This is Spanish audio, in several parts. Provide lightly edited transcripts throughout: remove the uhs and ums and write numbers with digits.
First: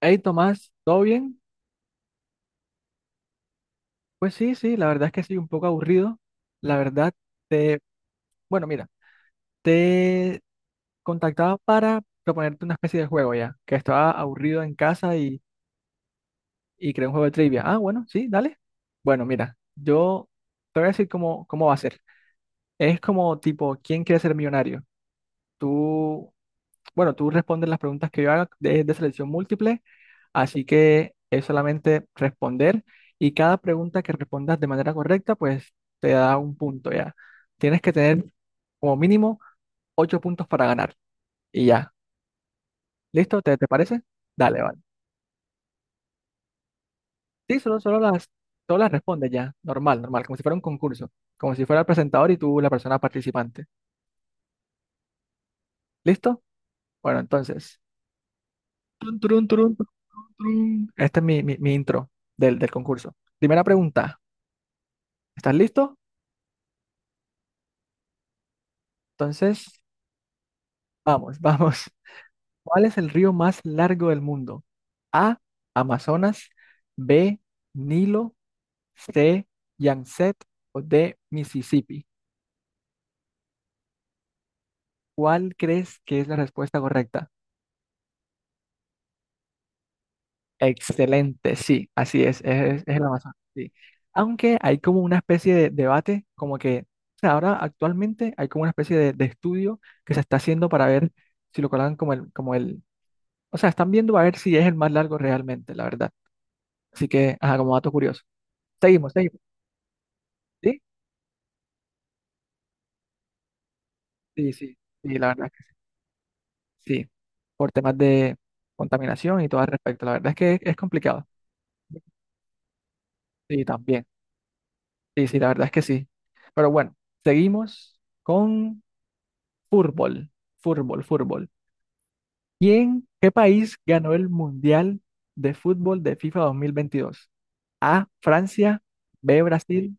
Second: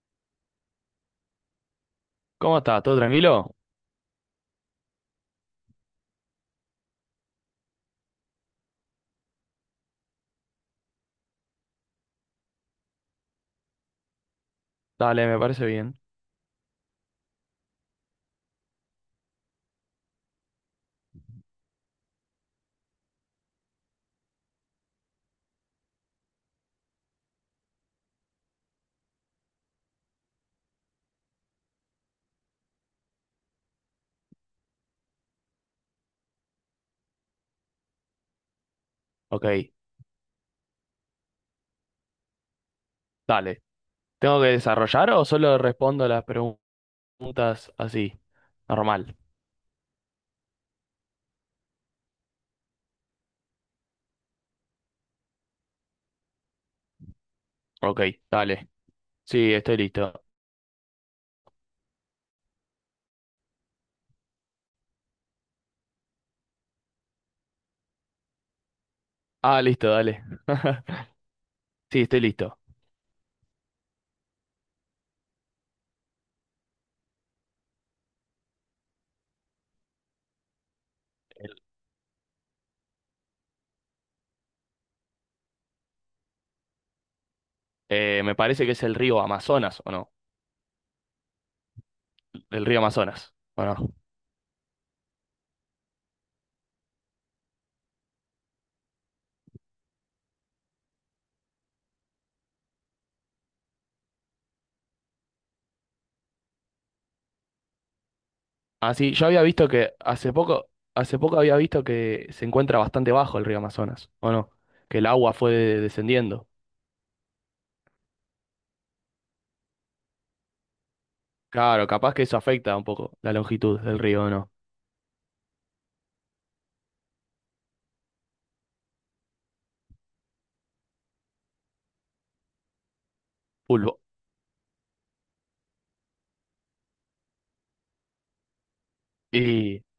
Hey Tomás, ¿todo bien? ¿Cómo estás? ¿Todo tranquilo? Pues sí, sí, la verdad es que sí, un poco aburrido. La verdad, te, bueno, mira, te contactaba para proponerte una especie de juego ya, que estaba aburrido en casa Dale, me y, parece bien. y creé un juego de trivia. Ah, bueno, sí, dale. Bueno, mira, yo te voy a decir cómo va a ser. Es como tipo, ¿quién quiere ser millonario? Tú Bueno, tú respondes las preguntas que yo haga de selección múltiple, así que es solamente responder y cada pregunta que respondas de manera correcta, pues te da un punto ya. Tienes que tener como mínimo Ok, ocho puntos para ganar y ya. ¿Listo? ¿Te, dale. te parece? ¿Tengo que Dale, vale. desarrollar o solo respondo las Sí, preguntas así? Todas las Normal. respondes ya, normal, normal, como si fuera un concurso, como si fuera el presentador y tú la persona participante. ¿Listo? Bueno, entonces. Ok, dale. Tun, turun, Sí, turun, estoy turun, listo. turun. Este es mi intro del concurso. Primera pregunta. ¿Estás listo? Ah, Entonces, listo, dale. vamos, vamos. Sí, estoy listo. ¿Cuál es el río más largo del mundo? A, Amazonas. B, Nilo. C, Yangtze o D, Mississippi. ¿Cuál crees que es la respuesta correcta? Me parece que es el río Amazonas, ¿o no? Excelente, sí, así es, El río es el Amazonas, Amazonas. ¿o Sí. no? Aunque hay como una especie de debate, como que o sea, ahora actualmente hay como una especie de estudio que se está haciendo para ver si lo colocan como el, o sea, están viendo a ver si es el más largo realmente, la verdad. Así que, ajá, como dato curioso. Seguimos, Así, yo seguimos. había visto que ¿Sí? hace poco había visto que se encuentra bastante bajo el río Amazonas, ¿o no? Sí, sí, Que el sí, la agua verdad es fue que descendiendo. sí. Sí, por temas de contaminación y todo al respecto. La verdad es que es complicado. Claro, capaz que eso afecta un poco la Sí, longitud del también. río, ¿o no? Sí, sí, la verdad es que sí. Pero bueno, seguimos con fútbol, fútbol, fútbol. ¿Qué país Pulvo. ganó el Mundial de Fútbol de FIFA 2022? A, Francia. B, Y Brasil.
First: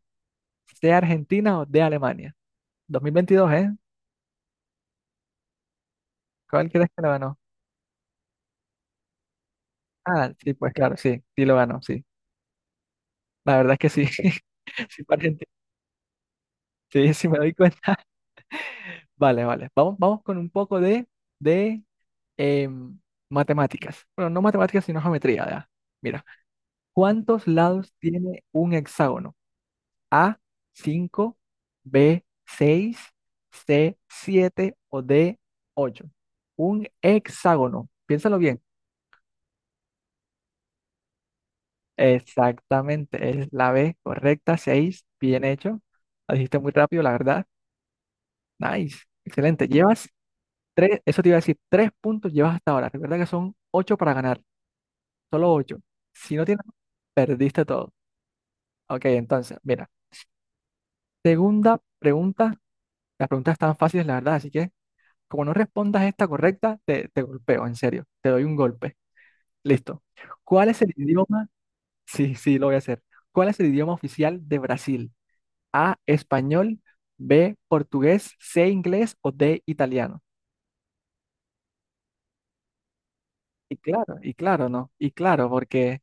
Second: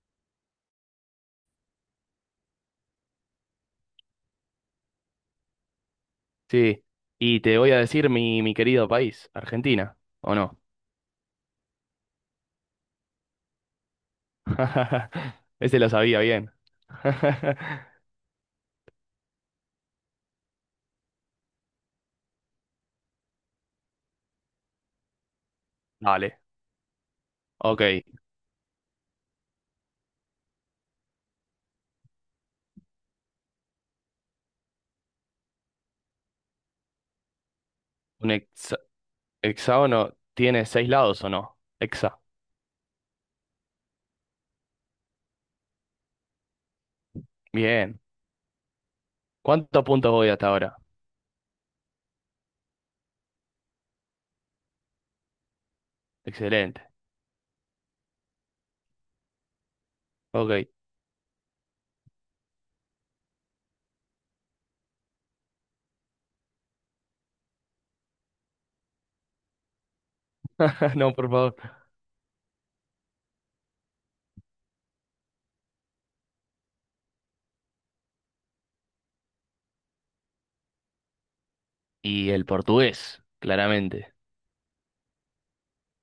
C, Argentina o D, Alemania. 2022, ¿eh? ¿Cuál sí, crees que lo ganó? y te voy a decir mi querido país, Argentina, Ah, ¿o sí, no? pues claro, sí, sí lo ganó, sí. La verdad es que sí. Sí, pariente. Ese lo sabía bien. Sí, sí me doy cuenta. Vale, vale. Vamos, vamos con un poco de em, matemáticas. Bueno, no matemáticas, sino geometría, ¿ya? Mira, Dale, ¿cuántos ok. lados tiene un hexágono? A, cinco. B, seis. C, 7 o D, ocho. Un hexágono. ¿Un Piénsalo bien. Hexágono tiene seis lados o no? Hexa. Exactamente, es la B correcta, seis. Bien hecho. La dijiste muy rápido, la verdad. Bien. Nice. Excelente. ¿Cuántos Llevas puntos voy hasta ahora? Tres, eso te iba a decir, tres puntos llevas hasta ahora. Recuerda que son ocho para ganar, solo ocho. Si no tienes, Excelente. perdiste todo. Ok, entonces, mira, Ok. segunda pregunta. Las preguntas están fáciles, la verdad, así que como no respondas esta correcta, te golpeo, en serio. Te doy un golpe. Listo. ¿Cuál es el No, por idioma? favor. Sí, sí, lo voy a hacer. ¿Cuál es el idioma oficial de Brasil? A, español. B, portugués. C, inglés o D, italiano. Y el portugués, claramente. Y claro, ¿no? Y claro, porque...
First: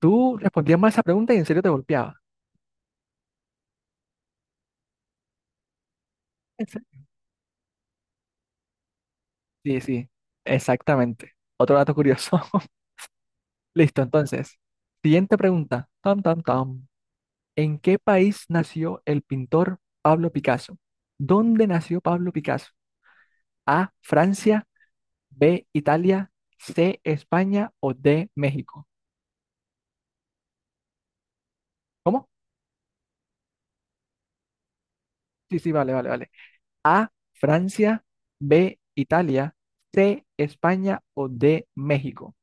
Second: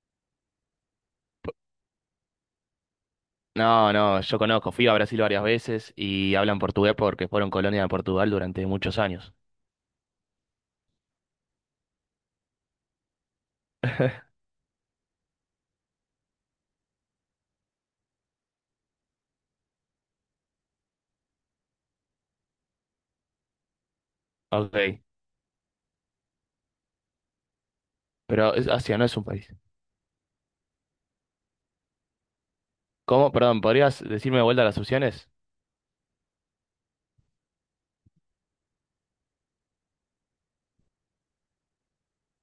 Tú respondías mal esa pregunta y en serio te golpeaba. No, no, yo conozco, fui a Brasil varias veces y hablan ¿En serio? portugués porque fueron colonia de Portugal durante muchos años. Sí, sí, exactamente. Otro dato curioso. Listo, entonces. Siguiente pregunta. Tam, tam, tam. ¿En qué país nació el pintor Pablo Picasso? ¿Dónde nació Pablo Picasso? A, Francia. Ok, B, Italia. C, España o D, pero México. Asia no es un país. ¿Cómo? ¿Cómo? Perdón, ¿podrías decirme de vuelta las opciones? Sí, sí, vale, vale, vale. A, Francia. B, Italia. C, España o D, México.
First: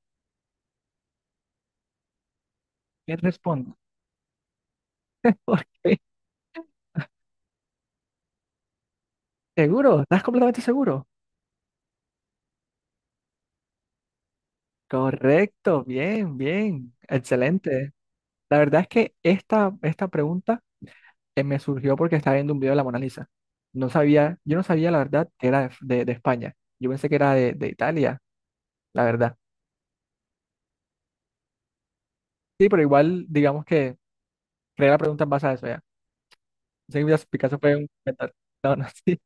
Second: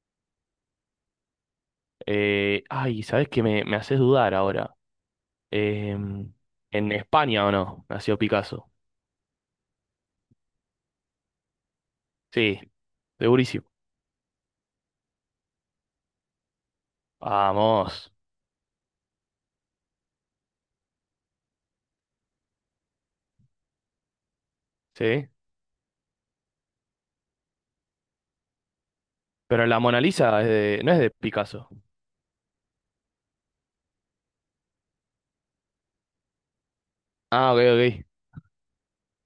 Ay, ¿Quién ¿sabes qué? Me, responde? me haces dudar ahora. ¿Por qué? Em, ¿En España o no? Nació Picasso. ¿Seguro? ¿Estás completamente seguro? Sí, segurísimo. Correcto, bien, bien, excelente. Vamos, La verdad es que esta pregunta me surgió porque estaba viendo un video de la Mona Lisa. No sabía, yo no sabía la verdad ¿sí? que era de España. Yo pensé que era de Italia, la verdad. Pero la Mona Lisa no es de Picasso. Sí, pero igual, digamos que creé la pregunta en base a eso ya. Sé que Ah, Picasso ok, fue un ok. mental. No, no, sí.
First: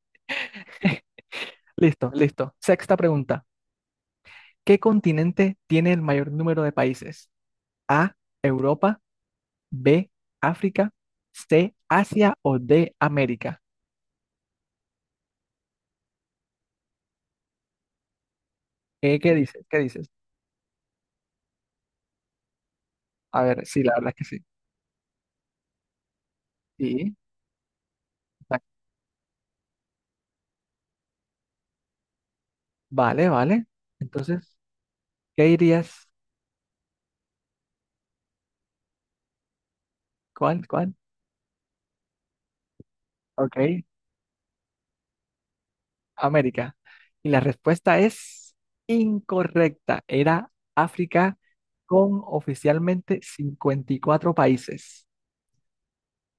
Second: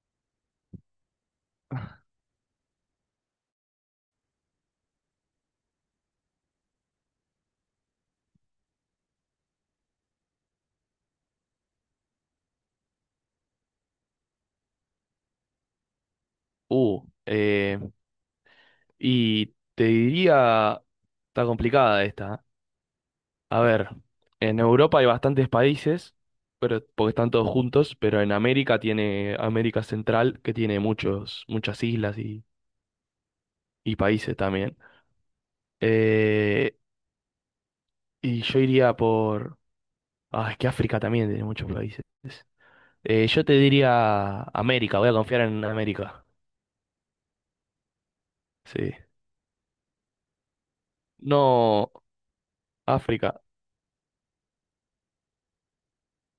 Listo, listo. Sexta pregunta. ¿Qué continente tiene el mayor número de países? A, Europa. B, África. C, Asia o D, América. Uh, eh, ¿Qué y dices? ¿Qué te dices? diría, está complicada esta, ¿eh? A A ver, sí, ver, la verdad es que sí. en Europa hay bastantes países, pero porque Sí, están todos juntos, pero en América exacto. tiene América Central, que tiene muchos, muchas islas y, Vale, vale. y países Entonces, también. ¿qué dirías? Eh, y yo iría por... Ah, es que ¿Cuál? ¿Cuál? África también tiene muchos países. Yo te Ok, diría América, voy a confiar en América. América. Y la respuesta es Sí. incorrecta. Era África No, con oficialmente África. 54 países.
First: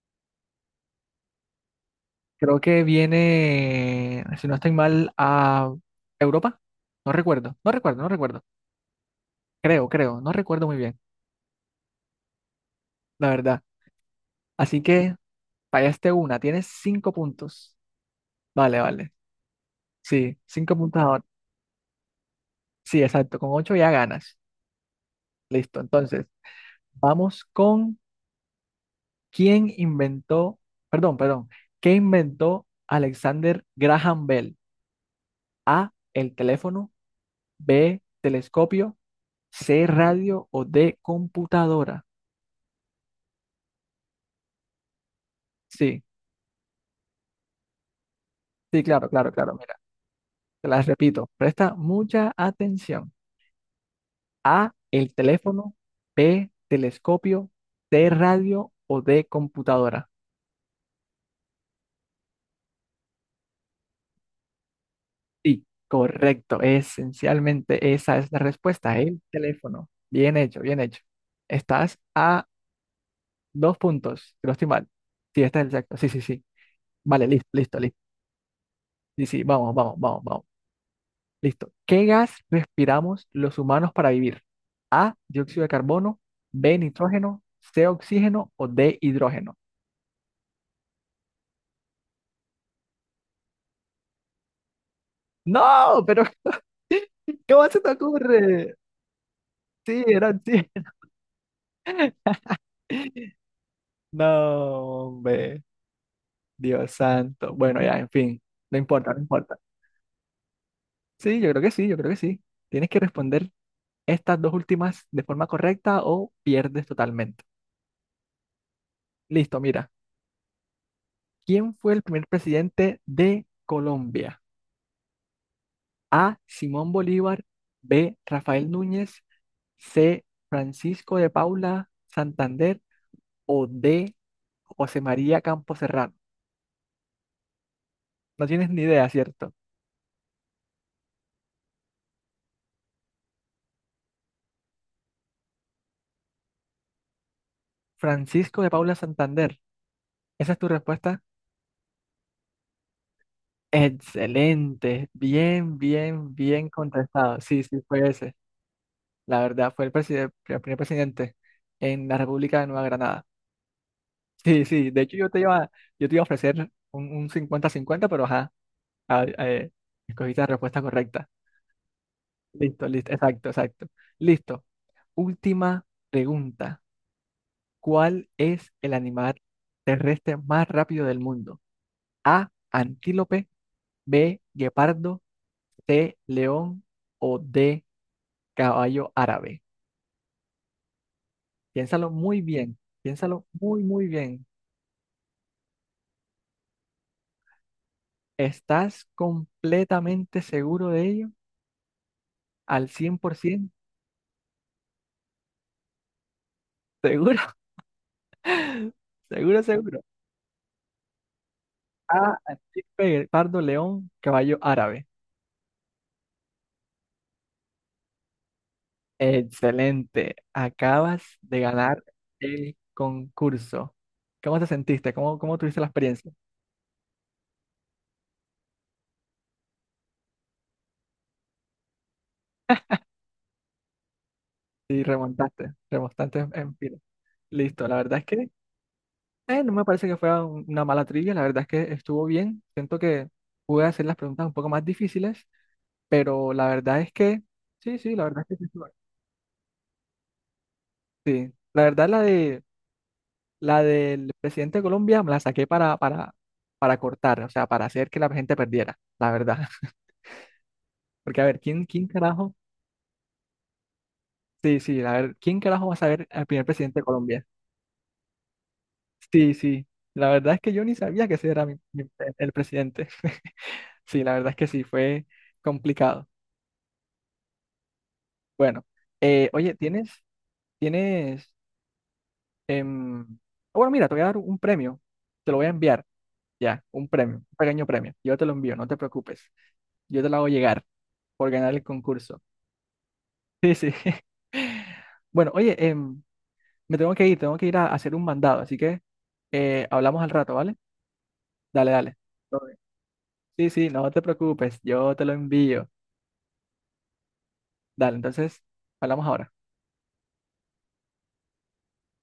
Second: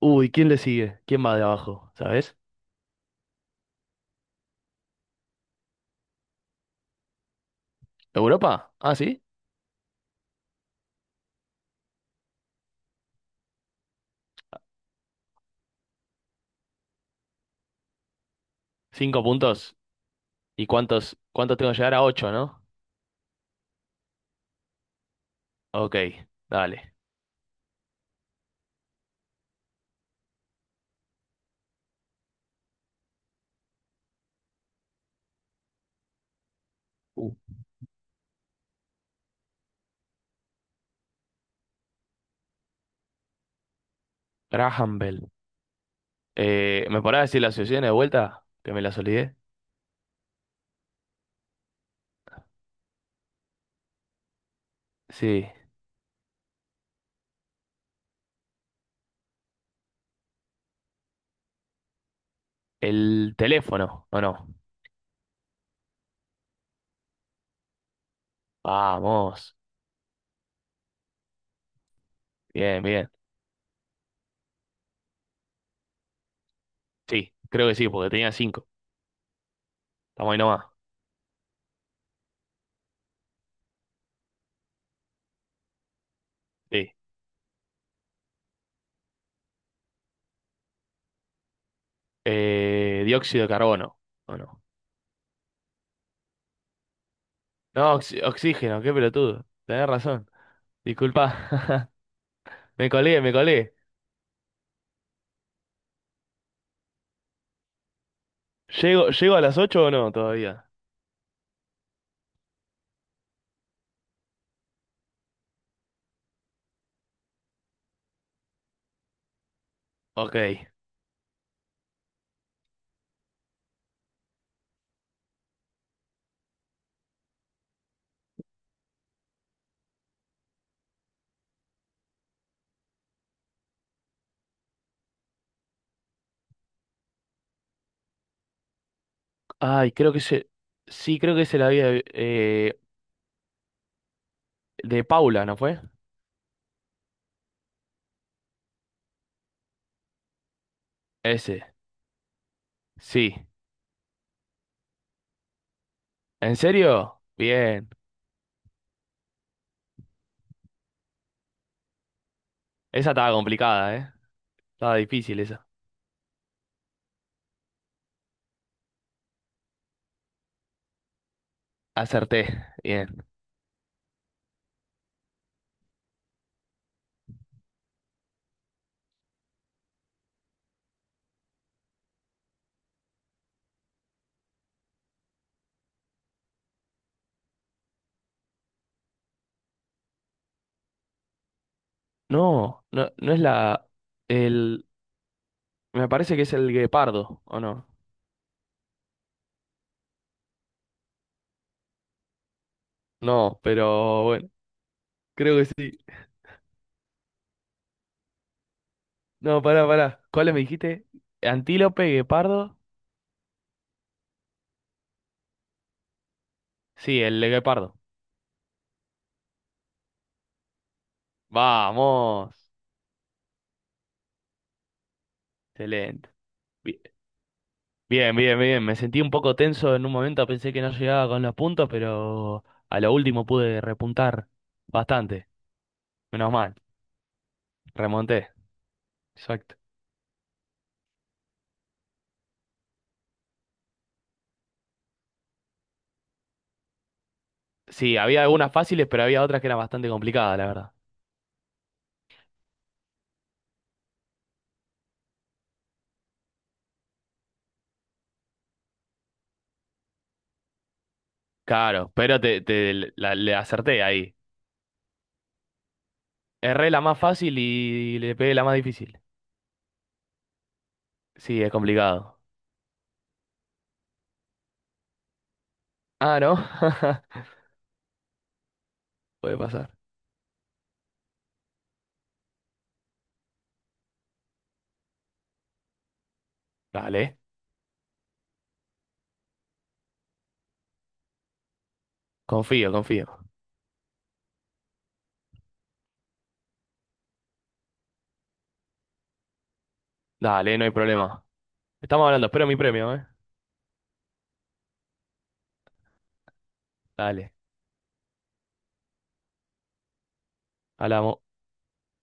Uy, ¿quién le sigue? ¿Quién va de abajo? ¿Sabes? Creo que viene, si no estoy mal, a Europa. No recuerdo, no recuerdo, no recuerdo. ¿Europa? Ah, sí. Creo, creo, no recuerdo muy bien, la verdad. Así que fallaste una, tienes cinco puntos. Vale, vale. Cinco puntos. Sí, ¿Y cinco puntos cuántos, ahora. cuántos tengo que llegar a ocho, no? Sí, exacto, con ocho ya ganas. Listo, Ok, entonces, dale. vamos con quién inventó, perdón, perdón, ¿qué inventó Alexander Graham Bell? ¿El teléfono? Uh, ¿B, telescopio? ¿C, radio o D, computadora? Graham Bell. Sí, ¿Me podrás decir la asociación de vuelta? Que sí, me las claro, claro, olvidé. claro. Mira, te las repito, presta mucha atención. A, el Sí. teléfono. B, telescopio. C, radio o D, computadora. El teléfono, ¿o no? Sí, correcto. Esencialmente esa es la respuesta, el Vamos. teléfono. Bien hecho, bien hecho. Estás a Bien, bien. dos puntos, si no estoy mal. Sí, está exacto. Sí, sí, sí. Vale, Sí, listo, creo que listo, sí, listo. porque tenía cinco. Sí, sí, vamos, vamos, vamos, Estamos ahí vamos. nomás. Listo. ¿Qué gas respiramos los humanos para vivir? A, dióxido de carbono. B, Sí. nitrógeno. C, oxígeno o D, hidrógeno. Dióxido de carbono, ¿o no? No, pero ¿cómo se te No, ocurre? oxígeno, qué pelotudo. Tenés Sí, razón. era sí. Disculpa. Me colé, me colé. No, hombre, Dios santo. Bueno, ya, en fin, no ¿Llego, importa, no llego a importa. las ocho o no todavía? Sí, yo creo que sí, yo creo que sí. Tienes que responder estas dos últimas de forma correcta o pierdes totalmente. Listo, mira. Ok. ¿Quién fue el primer presidente de Colombia? A, Simón Bolívar. B, Rafael Núñez. C, Francisco de Paula Santander. O D, José María Campos. No tienes ni idea, ¿cierto? Ay, creo que se. Sí, creo que se la había. eh, de Paula, ¿no fue? Francisco de Paula Santander. ¿Esa es tu respuesta? Ese. Sí. Excelente. Bien, bien, ¿En bien serio? contestado. Sí, sí, Bien. fue ese. La verdad, fue el primer presidente en la República de Nueva Esa Granada. estaba complicada, ¿eh? Sí, sí. Estaba De hecho, difícil esa. Yo te iba a ofrecer un cincuenta 50, pero ajá, a- eh, escogiste la respuesta correcta. Acerté. Listo, listo. Bien. Exacto, exacto. Listo. Última pregunta. ¿Cuál es el animal terrestre más rápido del mundo? A, antílope. B, guepardo. C, león o D, caballo árabe. Piénsalo muy bien, No, no, no es piénsalo muy, la. muy bien. El. Me parece que es el guepardo, ¿o no? ¿Estás completamente seguro de ello? ¿Al No, 100%? pero bueno. Creo que sí. ¿Seguro? No, ¿Seguro, pará, seguro? pará. ¿Cuál me dijiste? ¿Antílope, A, guepardo? antílope, guepardo, león, caballo árabe. Sí, el guepardo. Excelente, acabas de ganar Vamos. el concurso. ¿Cómo te sentiste? ¿Cómo tuviste la Excelente. experiencia? Bien, bien, bien. Me sentí un poco tenso en un momento, pensé que no llegaba con los puntos, pero a lo último pude repuntar Y bastante. remontaste, remontaste en Menos mal, en fila. Listo, la verdad es remonté. que no Exacto. me parece que fuera una mala trivia, la verdad es que estuvo bien. Siento que pude hacer las preguntas un poco más difíciles, pero la verdad es que, sí, sí, Sí, la verdad había es que sí. algunas Estuvo... fáciles, pero había otras que eran bastante complicadas, la verdad. Sí, la verdad la del presidente de Colombia me la saqué para cortar, o sea, para hacer que la gente perdiera, la verdad. Porque a ver, ¿quién Claro, pero carajo? te le acerté ahí. Sí, sí, a ver, ¿quién carajo va a saber al primer Erré presidente la de más Colombia? fácil y le pegué la más difícil. Sí, sí, la verdad es que yo ni sabía que ese Sí, era es complicado. el presidente. Sí, la verdad es que sí, fue complicado. Ah, ¿no? Bueno, Puede oye, pasar. Tienes, em, ah, bueno, mira, te voy a dar un premio, te lo voy a enviar, ya, un premio, Dale, un pequeño premio, yo te lo envío, no te preocupes, yo te lo hago llegar por ganar el concurso. confío, confío. Sí, sí. Bueno, oye, me tengo que ir a hacer un mandado, así que hablamos al rato, ¿vale? Dale, no hay problema. Dale, dale. Estamos hablando, Todo espero mi bien. premio, ¿eh? Sí, sí, no te preocupes, yo te lo envío. Dale, Dale, entonces, hablamos ahora. hablamos.